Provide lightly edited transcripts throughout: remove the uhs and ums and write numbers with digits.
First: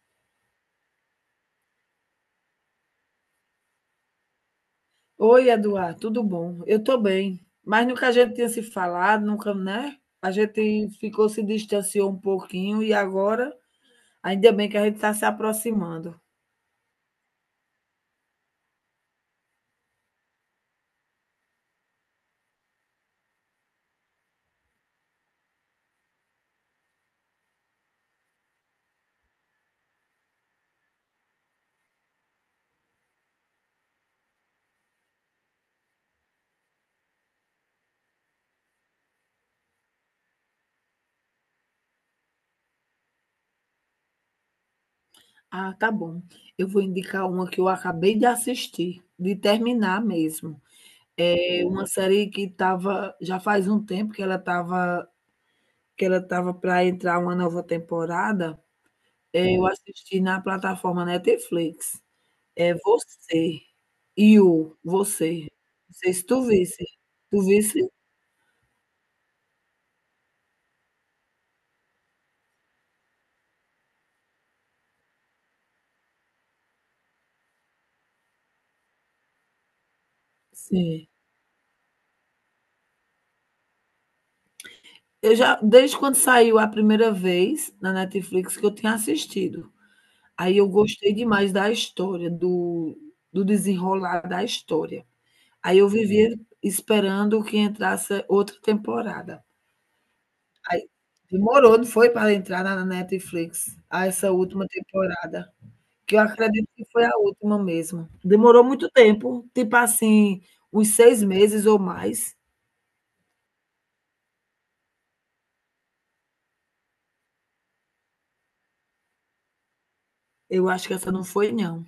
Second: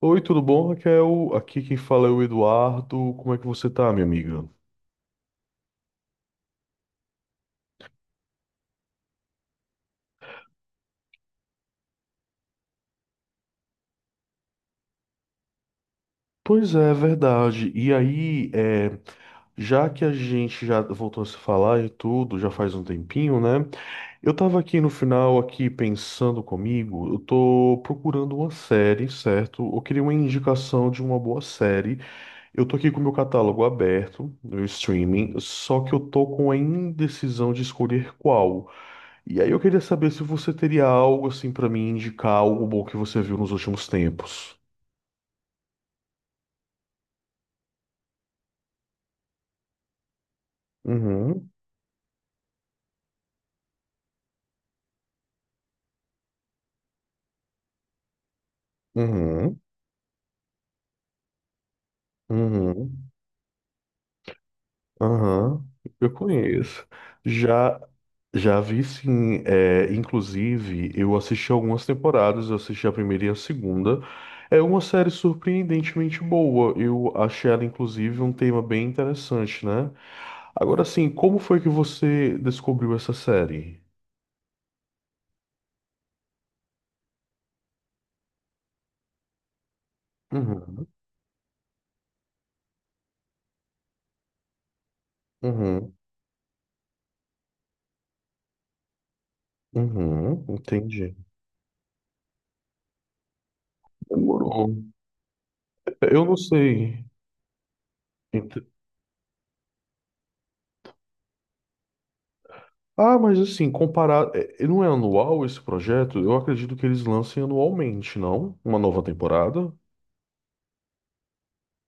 Oi, tudo bom, Raquel? Aqui quem fala é o Eduardo. Como é que você tá, minha amiga? Oi, Eduardo, tudo bom? Eu estou bem, mas nunca a gente tinha se falado, nunca, né? A gente ficou, se distanciou um pouquinho e agora, ainda bem que a gente está se aproximando. Pois é, verdade. E aí, já que a gente já voltou a se falar e tudo, já faz um tempinho, né? Eu tava aqui no final, aqui pensando comigo, eu tô procurando uma série, certo? Eu queria uma indicação de uma boa série. Eu tô aqui com o meu catálogo aberto, no streaming, só que eu tô com a indecisão de escolher qual. E aí eu queria saber se você teria algo assim pra mim indicar algo bom que você viu nos últimos tempos. Ah, tá bom. Eu vou indicar uma que eu acabei de assistir, de terminar mesmo. Uhum, É uma série que estava, já faz um tempo que ela estava para entrar uma nova temporada. Uhum, Eu assisti na plataforma Netflix. É uhum, você, e o você. aham. Não Eu sei se tu visse. conheço. Tu visse? Já já vi sim, é, inclusive eu assisti algumas temporadas, eu assisti a primeira e a segunda. É uma série surpreendentemente boa. Eu achei ela inclusive um tema bem interessante, né? Agora Sim. sim, como foi que você descobriu essa série? Eu já desde quando saiu a primeira vez na Netflix que eu tinha assistido. Aí eu Uhum, gostei demais da história, do desenrolar da história. Aí eu uhum, vivia esperando que entrasse outra temporada. uhum, Aí entendi. demorou, não foi, para entrar na Netflix, a essa última Demorou. temporada. Que eu Eu não acredito que sei. foi a última mesmo. Demorou Ent- muito tempo, tipo assim, uns 6 meses ou mais. Ah, mas assim, comparado. Não é anual esse projeto? Eu acredito que eles lancem anualmente, não? Uma nova temporada? Eu acho que essa não foi não,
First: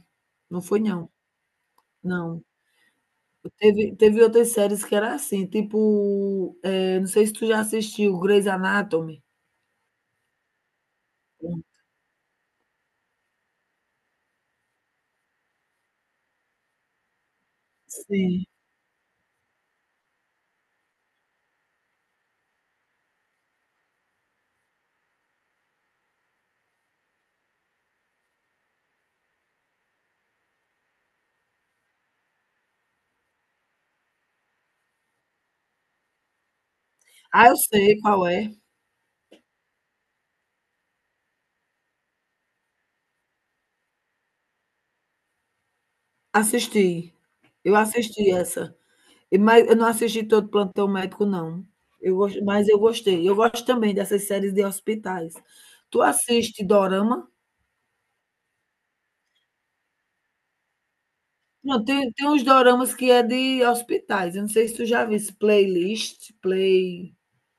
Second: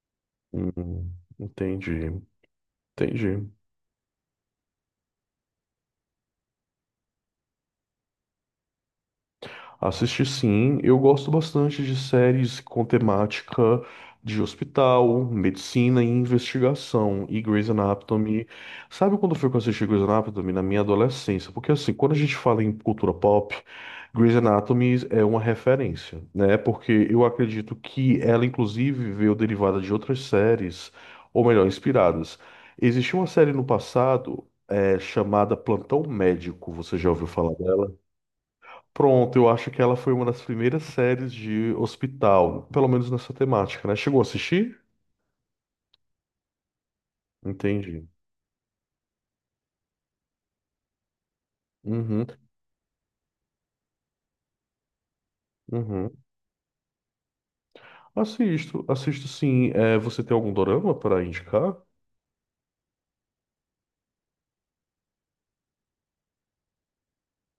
não foi não, Hum, entendi, não. entendi. Teve outras séries que era assim, tipo, não sei se tu já assistiu Grey's Anatomy. Assisti sim, eu gosto Hum, bastante de séries com temática de hospital, medicina e investigação. E Grey's sim. Anatomy. Sabe quando foi que eu assisti Grey's Anatomy? Na minha adolescência. Porque assim, quando a gente fala em cultura pop, Grey's Anatomy é uma referência, né? Porque eu acredito que ela, inclusive, veio derivada de outras séries, ou melhor, inspiradas. Existia uma série no passado, chamada Plantão Médico, você já ouviu Ah, falar eu dela? sei qual é. Pronto, eu acho que ela foi uma das primeiras séries de hospital, pelo menos nessa temática, né? Chegou a assistir? Assisti, eu Entendi. assisti essa, mas eu não assisti todo Plantão Médico não. Eu Uhum, gos Mas eu gostei. Eu gosto também dessas séries de hospitais. Tu uhum. assiste dorama? Assisto, assisto sim. É, você tem algum dorama para indicar? Não, tem uns doramas que é de hospitais, eu não sei se tu já viu esse Playlist, Play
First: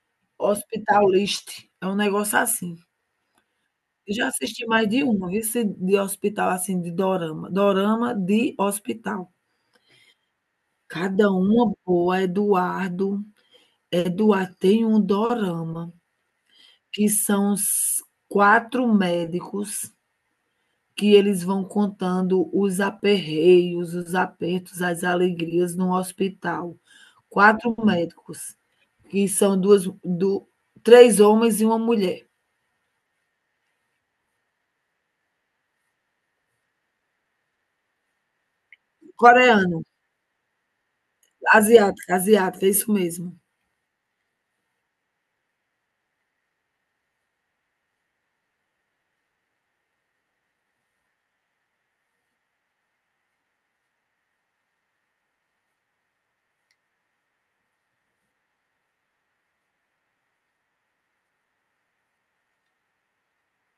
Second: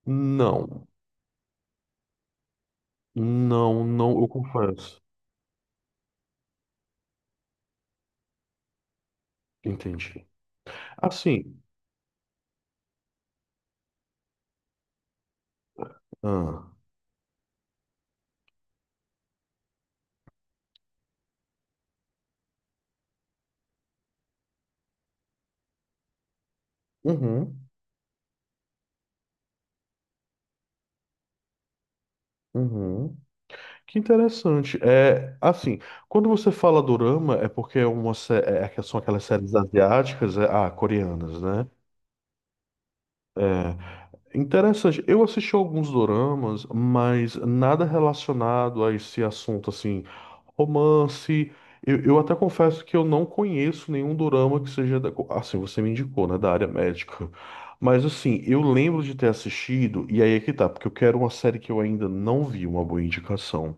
Não, Hospital List, é um negócio assim. não, Eu não, já eu assisti mais confesso. de uma, viu, se de hospital, assim, de dorama. Dorama de hospital. Entendi. Cada Assim, uma boa, Eduardo. Eduardo, tem um dorama ah, que são os 4 médicos, que eles vão contando os aperreios, os apertos, as alegrias no hospital. uhum, Quatro médicos, que são duas, do, três homens e uma mulher. uhum. Que interessante. É, assim, quando você fala dorama, é porque é uma, é que são aquelas séries Coreano, asiáticas, coreanas, né? asiática, asiática, é isso mesmo. É. Interessante. Eu assisti alguns doramas, mas nada relacionado a esse assunto, assim, romance. Eu até confesso que eu não conheço nenhum dorama que seja da, assim, você me indicou, né, da área médica. Mas assim, eu lembro de ter assistido, e aí é que tá, porque eu quero uma série que eu ainda não vi, uma boa indicação.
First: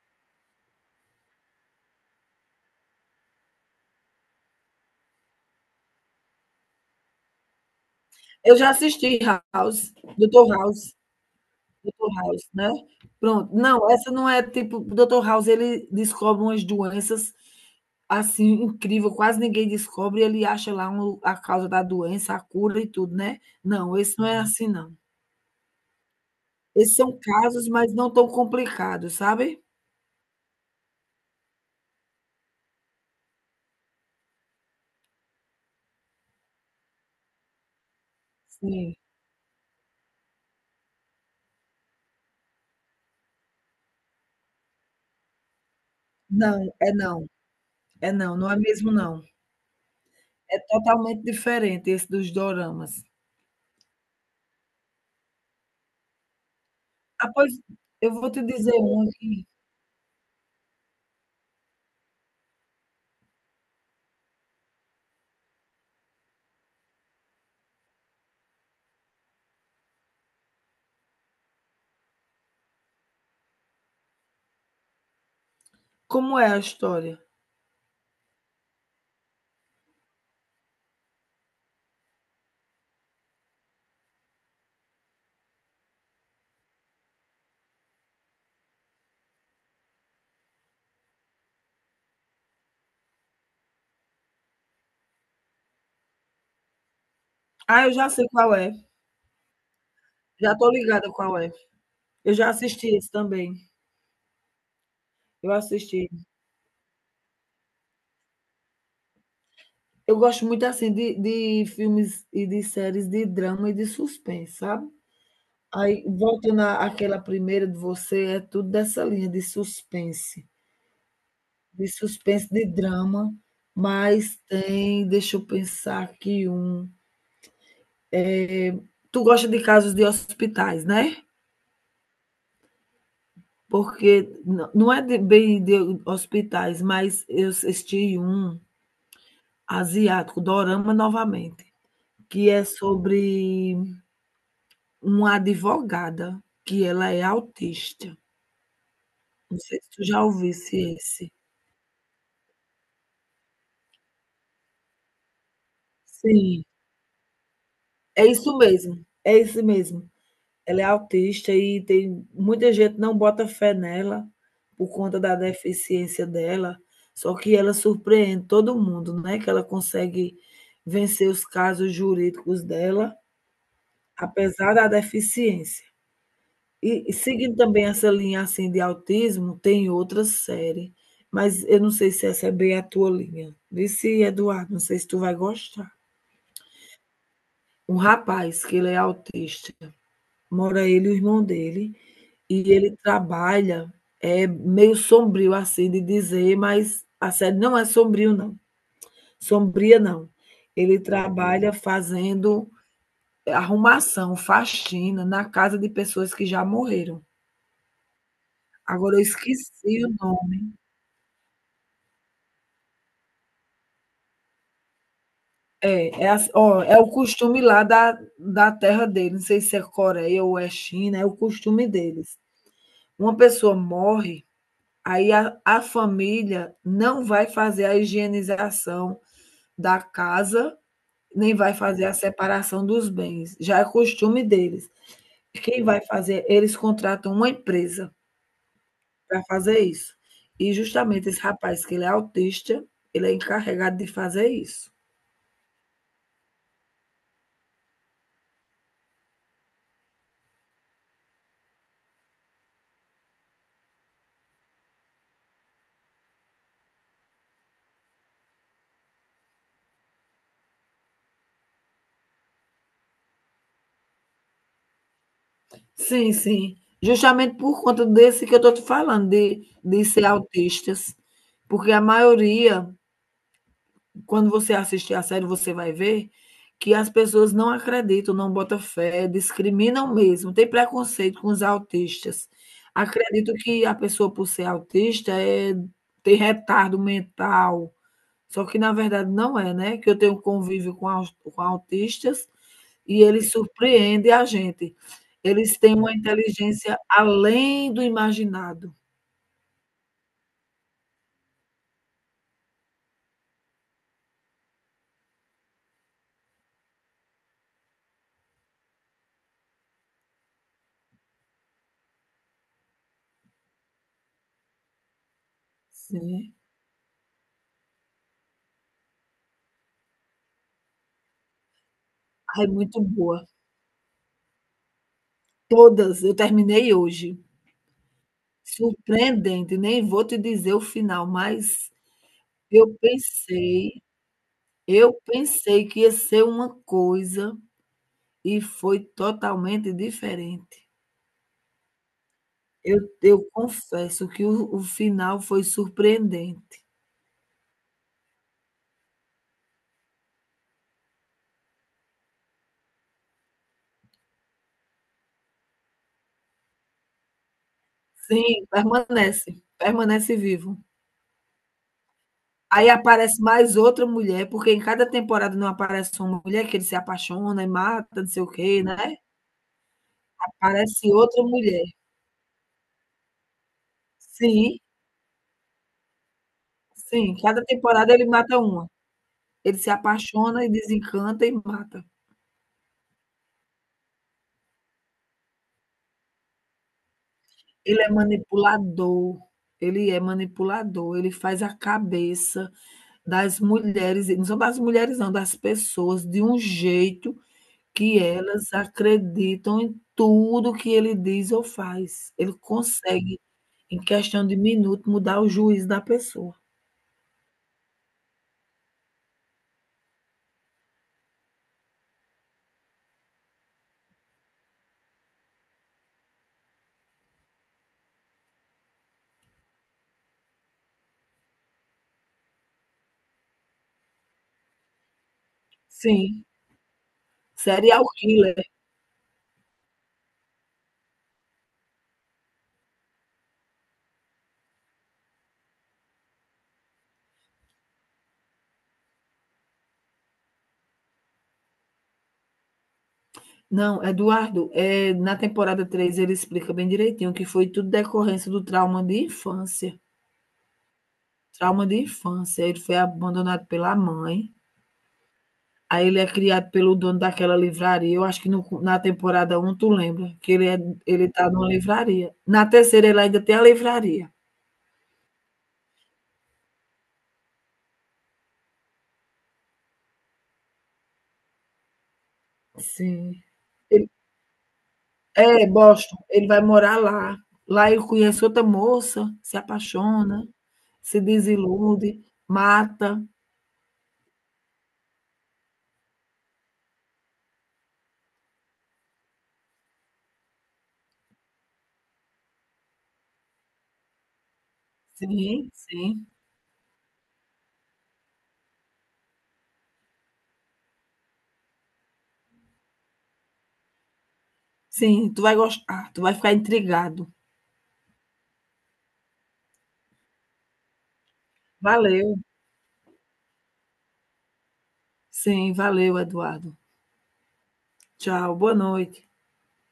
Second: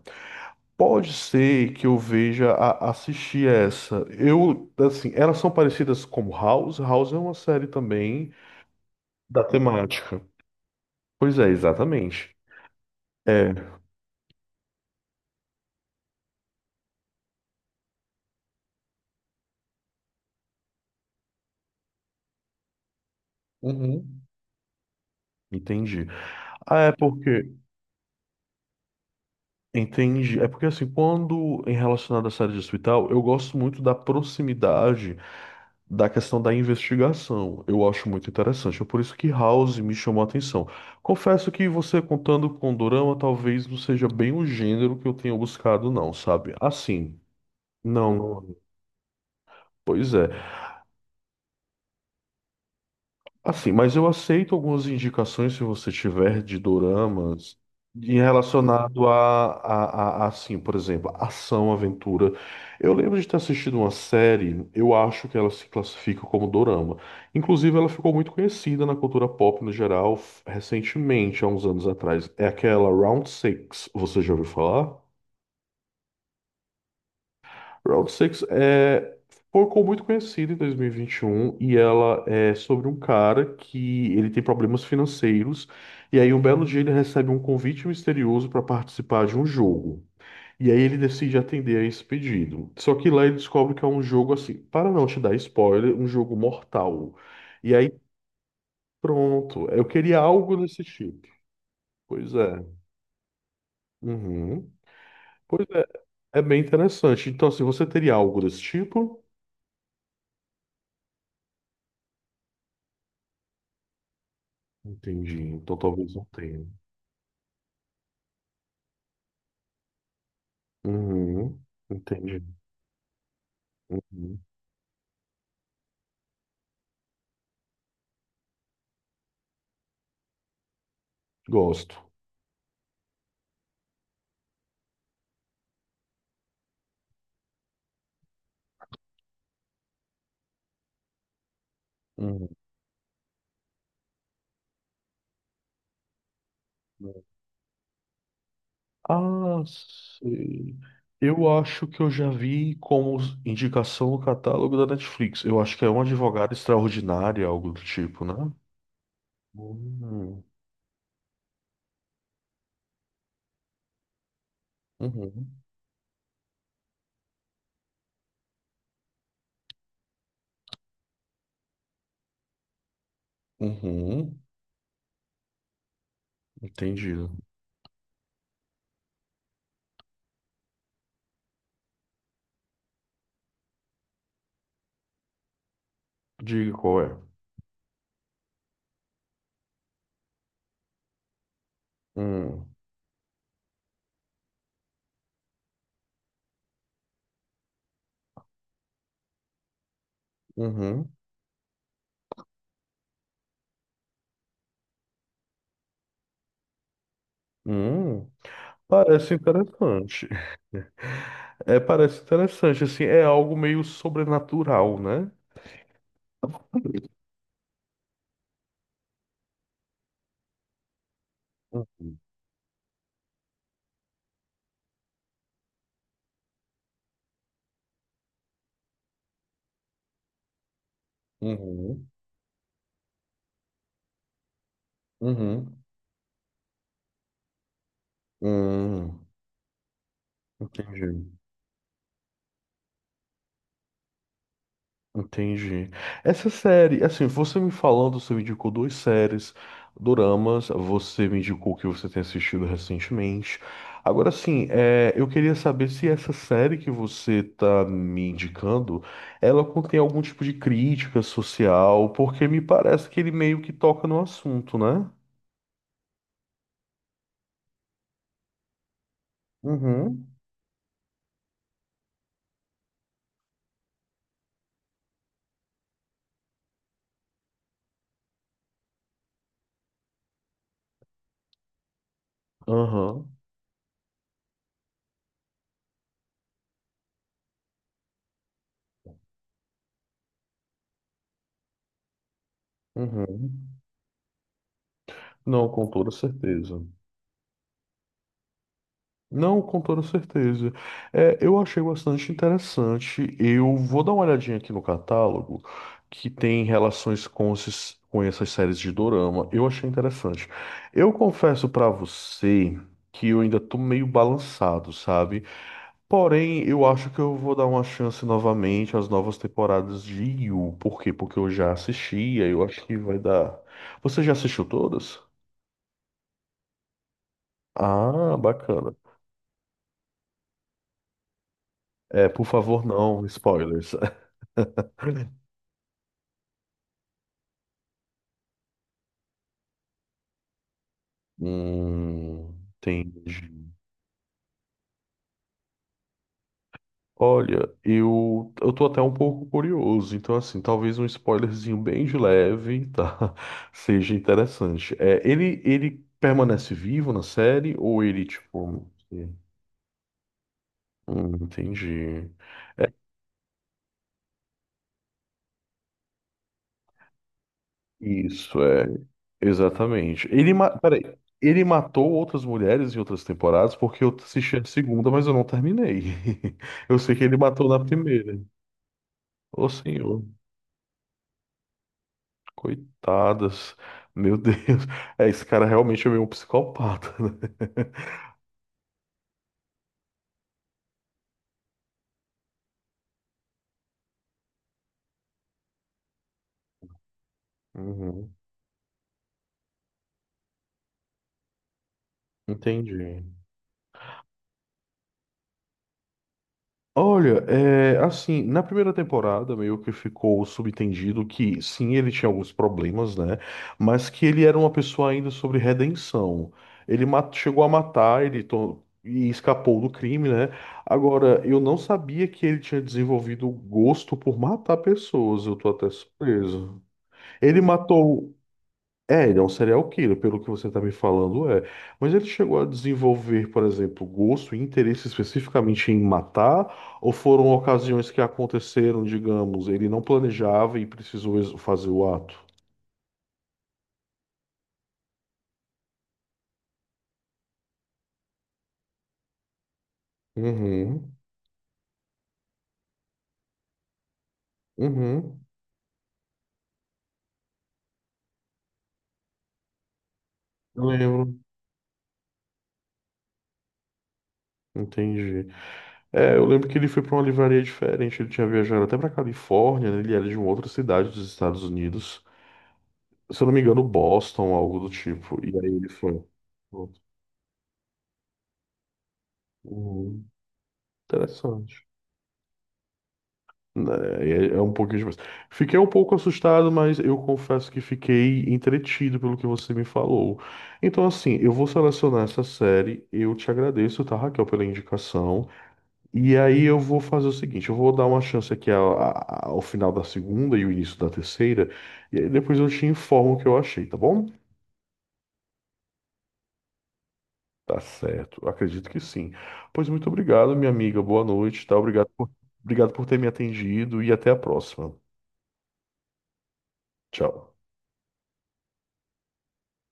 Pode ser que eu veja a, assistir essa. Eu, assim, elas são parecidas como House. House é uma série também Eu já assisti da House, temática. Dr. House. Pois é, Doutor exatamente. House, né? É, Pronto. Não, essa não é tipo, o Dr. House ele descobre umas doenças assim incrível, quase ninguém descobre, e ele acha lá a causa da doença, a cura e tudo, né? Não, esse uhum, não é assim não. entendi. Ah, é Esses são porque, casos, mas não tão complicados, sabe? entendi. É porque assim, quando em relacionado à série de hospital, eu gosto muito da proximidade da questão da investigação. Eu acho muito interessante. É Sim. por isso que House me chamou a atenção. Confesso que você contando com Dorama, talvez não seja bem o gênero que eu tenha buscado, não, sabe? Não, é Assim, não. É não. não, não não- é mesmo não. Pois é. É totalmente diferente esse dos doramas. Assim, mas eu aceito algumas indicações se você tiver de Ah, pois doramas eu em vou te dizer um relacionado a, aqui. a, a- a, assim, por exemplo, ação, aventura. Eu lembro de ter assistido uma série, eu acho que ela se classifica como dorama. Inclusive, ela ficou muito conhecida na cultura pop no geral recentemente, há uns anos atrás. É aquela Round Six, você já ouviu falar? Como é a história? Round Six é, ficou muito conhecida em 2021 e ela é sobre um cara que ele tem problemas financeiros e aí um belo dia ele recebe um convite misterioso para participar de um jogo. E aí ele decide atender a esse pedido. Só que lá ele descobre que é um jogo assim, para não te dar spoiler, um jogo mortal. E Ah, aí eu já sei qual é. pronto, eu queria algo Já tô desse ligada tipo. qual é. Eu Pois já é. assisti esse também, Uhum. eu Pois é, assisti. é bem interessante. Então, assim, você teria algo desse tipo? Eu gosto muito, assim, de filmes e de séries de drama e de suspense, sabe. Entendi. Então Aí, talvez não voltando tenha. à àquela primeira de você, é tudo dessa linha de suspense, Uhum. de Entendi. suspense, de drama, mas Uhum. tem deixa eu pensar aqui um. Tu gosta de casos de hospitais, né? Gosto. Porque não é de bem de hospitais, mas eu assisti um asiático, dorama novamente, Uhum. que é sobre uma advogada, que ela é autista. Não Ah, sei se tu já sei. ouvisse esse. Eu acho que eu já vi como indicação no catálogo da Netflix. Eu acho que é uma advogada Sim, extraordinária, algo do tipo, é né? isso mesmo, é isso mesmo. Uhum. Ela é autista e tem muita gente não bota fé nela, por conta da Uhum. deficiência dela, só que ela surpreende todo mundo, né, que ela consegue vencer os casos jurídicos dela, Uhum. apesar da deficiência. E Entendido. seguindo também essa linha, assim, de autismo, tem outra série, mas eu não sei se essa é bem a tua linha. Vê se, Eduardo, não sei se tu vai gostar. Diga qual é. Um rapaz que ele é autista, mora ele e o irmão dele, Hum. e ele trabalha, é meio sombrio assim de dizer, mas a série não é sombrio não, sombria não. Ele Uhum. trabalha fazendo arrumação, faxina na casa de pessoas que já morreram. Hum. Agora eu Parece esqueci o interessante. nome. É, parece interessante, assim, é algo meio sobrenatural, né? É, é, ó, é o costume lá da terra dele, não sei se é Coreia ou é China, é o costume Uhum. deles. Uma pessoa morre, aí a família não vai fazer a higienização da casa, nem vai fazer Uhum. a separação dos bens. Já é costume deles. Uhum. Quem vai fazer? Eles contratam uma empresa Hum, para fazer isso. E justamente entendi, esse rapaz, que ele é autista, ele é encarregado de fazer isso. entendi. Essa série, assim, você me falando, você me indicou duas séries, doramas, você me indicou que você tem assistido recentemente. Agora, assim, eu queria saber se essa série que você tá me indicando, ela contém algum tipo de crítica social, porque me parece que ele meio que toca no assunto, né? Sim, sim. Justamente por conta desse que eu estou te falando, de Uhum, ser autistas, porque a maioria, quando você assistir a série, você vai ver que as pessoas não acreditam, não botam fé, discriminam mesmo, tem preconceito com os autistas. aham, Acredito que a pessoa, por ser autista, tem retardo mental. Só que na verdade não é, né, que eu tenho convívio com autistas e eles uhum. surpreendem a gente. Não, Eles com têm toda uma certeza. inteligência além do imaginado. Não, com toda certeza. É, eu achei bastante interessante. Eu vou dar uma olhadinha aqui no catálogo que tem relações com, com essas séries de dorama. Eu achei interessante. Eu confesso pra você que eu ainda tô meio balançado, sabe? Sim. Porém, eu acho que eu vou dar uma chance novamente às novas temporadas de Yu. Por quê? Porque eu já assisti, aí eu Ah, é acho que muito vai boa. dar. Você já assistiu todas? Todas, eu terminei hoje. Ah, bacana. Surpreendente, nem vou te dizer o final, mas É, por favor, eu não, spoilers. pensei eu pensei que ia ser uma coisa e foi totalmente diferente. Eu entendi. confesso que o final foi surpreendente. Olha, eu tô até um pouco curioso, então assim, talvez um spoilerzinho bem de leve, tá? Seja interessante. É, ele permanece vivo na série ou ele, Sim, tipo... permanece, permanece vivo. Entendi. Aí aparece mais outra mulher, porque em cada temporada não aparece uma mulher que ele se apaixona e mata, não sei o Isso, quê, é, né. exatamente. Ele, peraí, Aparece outra ele mulher. matou outras mulheres em outras temporadas porque eu assisti a Sim, segunda, mas eu não terminei. Eu sei que sim, ele cada matou na temporada ele primeira. mata uma. Ô, Ele se senhor. apaixona e desencanta e mata. Coitadas. Meu Deus. É, esse cara realmente é meio um psicopata, né? Ele é manipulador, ele é manipulador, ele faz a cabeça das mulheres, e não são das mulheres não, das pessoas, de um jeito que Uhum. elas acreditam em tudo que ele diz ou faz. Ele Entendi. consegue, em questão de minuto, mudar o juízo da pessoa. Olha, é, assim, na primeira temporada meio que ficou subentendido que sim, ele tinha alguns problemas, né? Mas que ele era uma pessoa ainda sobre redenção. Ele chegou a matar, e escapou do crime, né? Agora, eu não sabia que ele tinha desenvolvido gosto por matar pessoas, eu tô até Sim, surpreso. Ele serial matou. killer. É, ele é um serial killer, pelo que você está me falando, é. Mas ele chegou a desenvolver, por exemplo, gosto e interesse especificamente em matar, ou foram ocasiões que aconteceram, digamos, ele não planejava e precisou fazer o ato? Não, Eduardo, na temporada três ele explica bem direitinho que foi tudo decorrência do trauma de infância. Uhum, Trauma de infância. Ele foi abandonado pela mãe, uhum. aí ele é criado pelo dono daquela livraria. Eu acho que no na temporada um tu lembra que ele é Eu ele lembro. tá numa livraria. Na terceira ele ainda tem a livraria. Entendi. É, eu lembro que ele foi para uma livraria diferente, ele tinha viajado até para Califórnia, né? Ele era de uma outra cidade dos Estados Unidos, Sim. se eu não me engano, Ele Boston, algo do tipo. E aí ele Boston, foi. ele vai morar lá. Lá ele conhece outra moça, se Uhum. apaixona, se Interessante. desilude, mata. Né, É, é um pouquinho demais. Fiquei um pouco assustado, mas eu confesso que fiquei entretido pelo que você me falou. Então, assim, eu vou selecionar essa série. Eu te agradeço, tá, Raquel, pela indicação. Sim, sim. E aí eu vou fazer o seguinte: eu vou dar uma chance aqui ao, ao final da segunda e o início da terceira. E aí depois eu te informo o que eu achei, tá bom? Sim, tu vai gostar, tu vai ficar intrigado. Tá certo, acredito que sim. Pois muito obrigado, minha amiga. Boa noite, tá? Valeu. Obrigado por ter me atendido e até a próxima. Sim, valeu, Eduardo. Tchau. Tchau, boa noite.